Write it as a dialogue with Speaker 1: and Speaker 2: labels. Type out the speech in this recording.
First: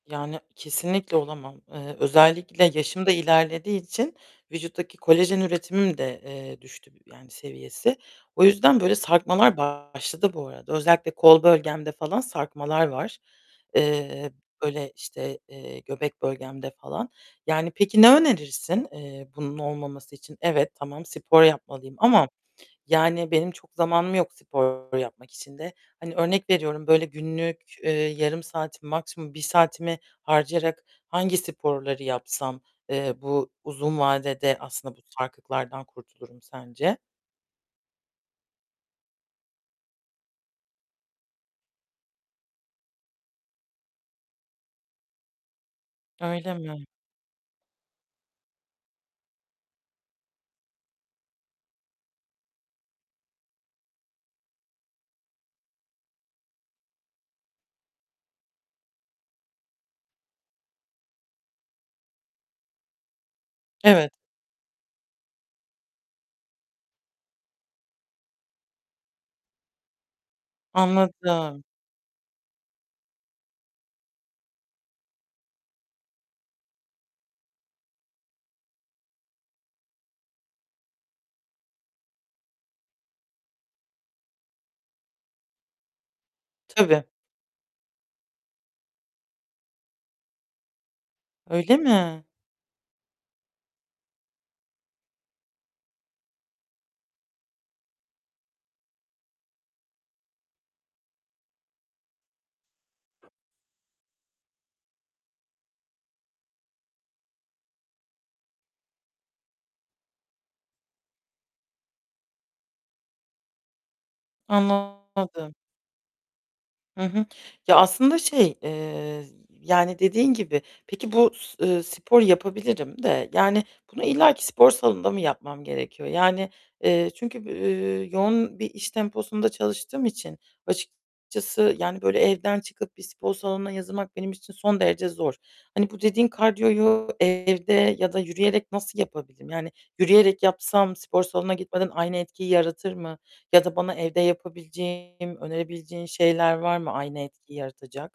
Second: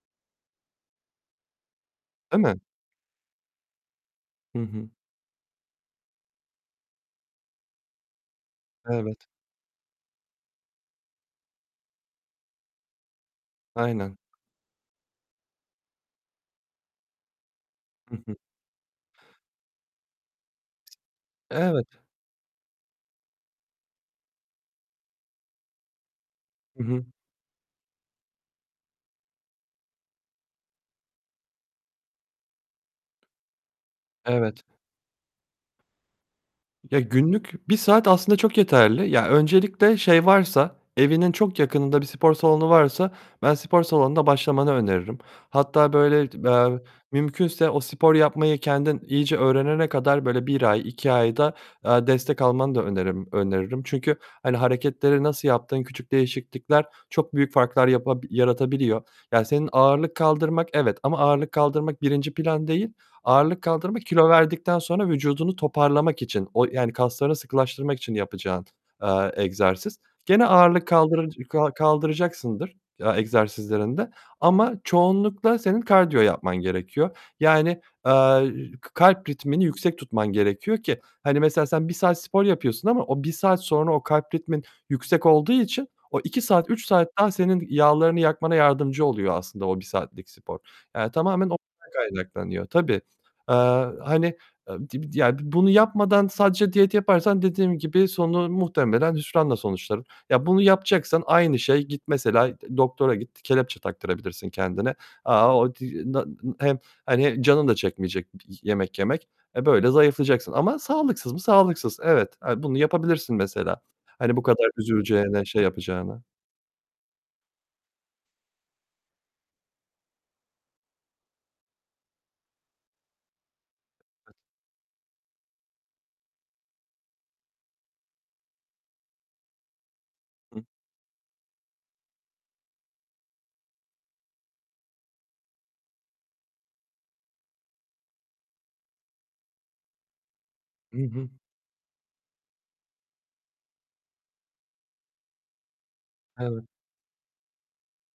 Speaker 1: Yani kesinlikle olamam. Eee,
Speaker 2: Değil mi?
Speaker 1: özellikle yaşım da ilerlediği için
Speaker 2: Hı hı.
Speaker 1: vücuttaki kolajen üretimim de, eee, düştü yani, seviyesi. O yüzden böyle
Speaker 2: Evet.
Speaker 1: sarkmalar başladı bu arada. Özellikle kol bölgemde falan sarkmalar var.
Speaker 2: Aynen.
Speaker 1: Eee, böyle, işte, eee, göbek bölgemde falan. Yani, peki
Speaker 2: Hı
Speaker 1: ne
Speaker 2: hı.
Speaker 1: önerirsin, eee, bunun olmaması için? Evet, tamam, spor
Speaker 2: Evet.
Speaker 1: yapmalıyım ama yani benim çok zamanım yok spor yapmak için de. Hani, örnek
Speaker 2: Hı
Speaker 1: veriyorum,
Speaker 2: hı.
Speaker 1: böyle günlük, eee, yarım saatimi, maksimum 1 saatimi harcayarak hangi sporları yapsam, eee, bu uzun vadede
Speaker 2: Evet.
Speaker 1: aslında bu sarkıklardan kurtulurum sence?
Speaker 2: Ya, günlük bir saat aslında çok yeterli. Ya, öncelikle şey varsa, evinin çok yakınında bir spor salonu varsa ben spor salonunda başlamanı öneririm. Hatta böyle
Speaker 1: Öyle
Speaker 2: eee,
Speaker 1: mi?
Speaker 2: mümkünse o spor yapmayı kendin iyice öğrenene kadar böyle 1 ay, 2 ay da, eee, destek almanı da önerim öneririm. Çünkü, hani, hareketleri nasıl yaptığın, küçük değişiklikler çok büyük farklar yapa yaratabiliyor. Yani senin ağırlık kaldırmak evet, ama ağırlık kaldırmak, 1'nci plan değil. Ağırlık kaldırma,
Speaker 1: Evet.
Speaker 2: kilo verdikten sonra vücudunu toparlamak için. O yani kaslarını sıkılaştırmak için yapacağın, eee, egzersiz. Gene ağırlık kaldırır
Speaker 1: Anladım.
Speaker 2: kaldıracaksındır, ya, egzersizlerinde ama çoğunlukla senin kardiyo yapman gerekiyor. Yani, eee, k kalp ritmini yüksek tutman gerekiyor ki, hani, mesela sen 1 saat spor yapıyorsun ama o 1 saat sonra o kalp ritmin yüksek olduğu için o 2 saat, 3
Speaker 1: Tabii.
Speaker 2: saat daha senin yağlarını yakmana yardımcı oluyor aslında o 1 saatlik spor. Yani tamamen ondan
Speaker 1: Öyle mi?
Speaker 2: kaynaklanıyor. Tabii. Eee, hani, eee, [unintelligible] ya, bi bunu yapmadan sadece diyet yaparsan dediğim gibi sonu muhtemelen hüsranla sonuçlanır. Ya, bunu yapacaksan aynı şey. Git mesela doktora, git, kelepçe taktırabilirsin kendine. Aaa, [unintelligible] hem, hani, canın da çekmeyecek yemek yemek. E, böyle zayıflayacaksın ama sağlıksız mı? Sağlıksız. Evet, eee, bunu yapabilirsin mesela. Hani bu kadar üzüleceğine,
Speaker 1: Anlamadım.
Speaker 2: şey yapacağına.
Speaker 1: Hı hı. Ya, aslında şey, eee, yani dediğin gibi. Peki, bu s, ııı, sporu yapabilirim de yani bunu illaki spor salonunda mı yapmam gerekiyor? Yani, eee, çünkü, eee, yoğun bir iş temposunda çalıştığım için
Speaker 2: [unintelligible]
Speaker 1: açıkçası, yani böyle evden çıkıp bir spor salonuna yazılmak benim için son derece zor. Hani, bu dediğin kardiyoyu evde ya da yürüyerek nasıl yapabilirim? Yani, yürüyerek yapsam
Speaker 2: Hı
Speaker 1: spor
Speaker 2: hı.
Speaker 1: salonuna gitmeden aynı etkiyi yaratır mı? Ya da bana evde yapabileceğim, önerebileceğin şeyler
Speaker 2: Evet.
Speaker 1: var mı aynı etkiyi yaratacak?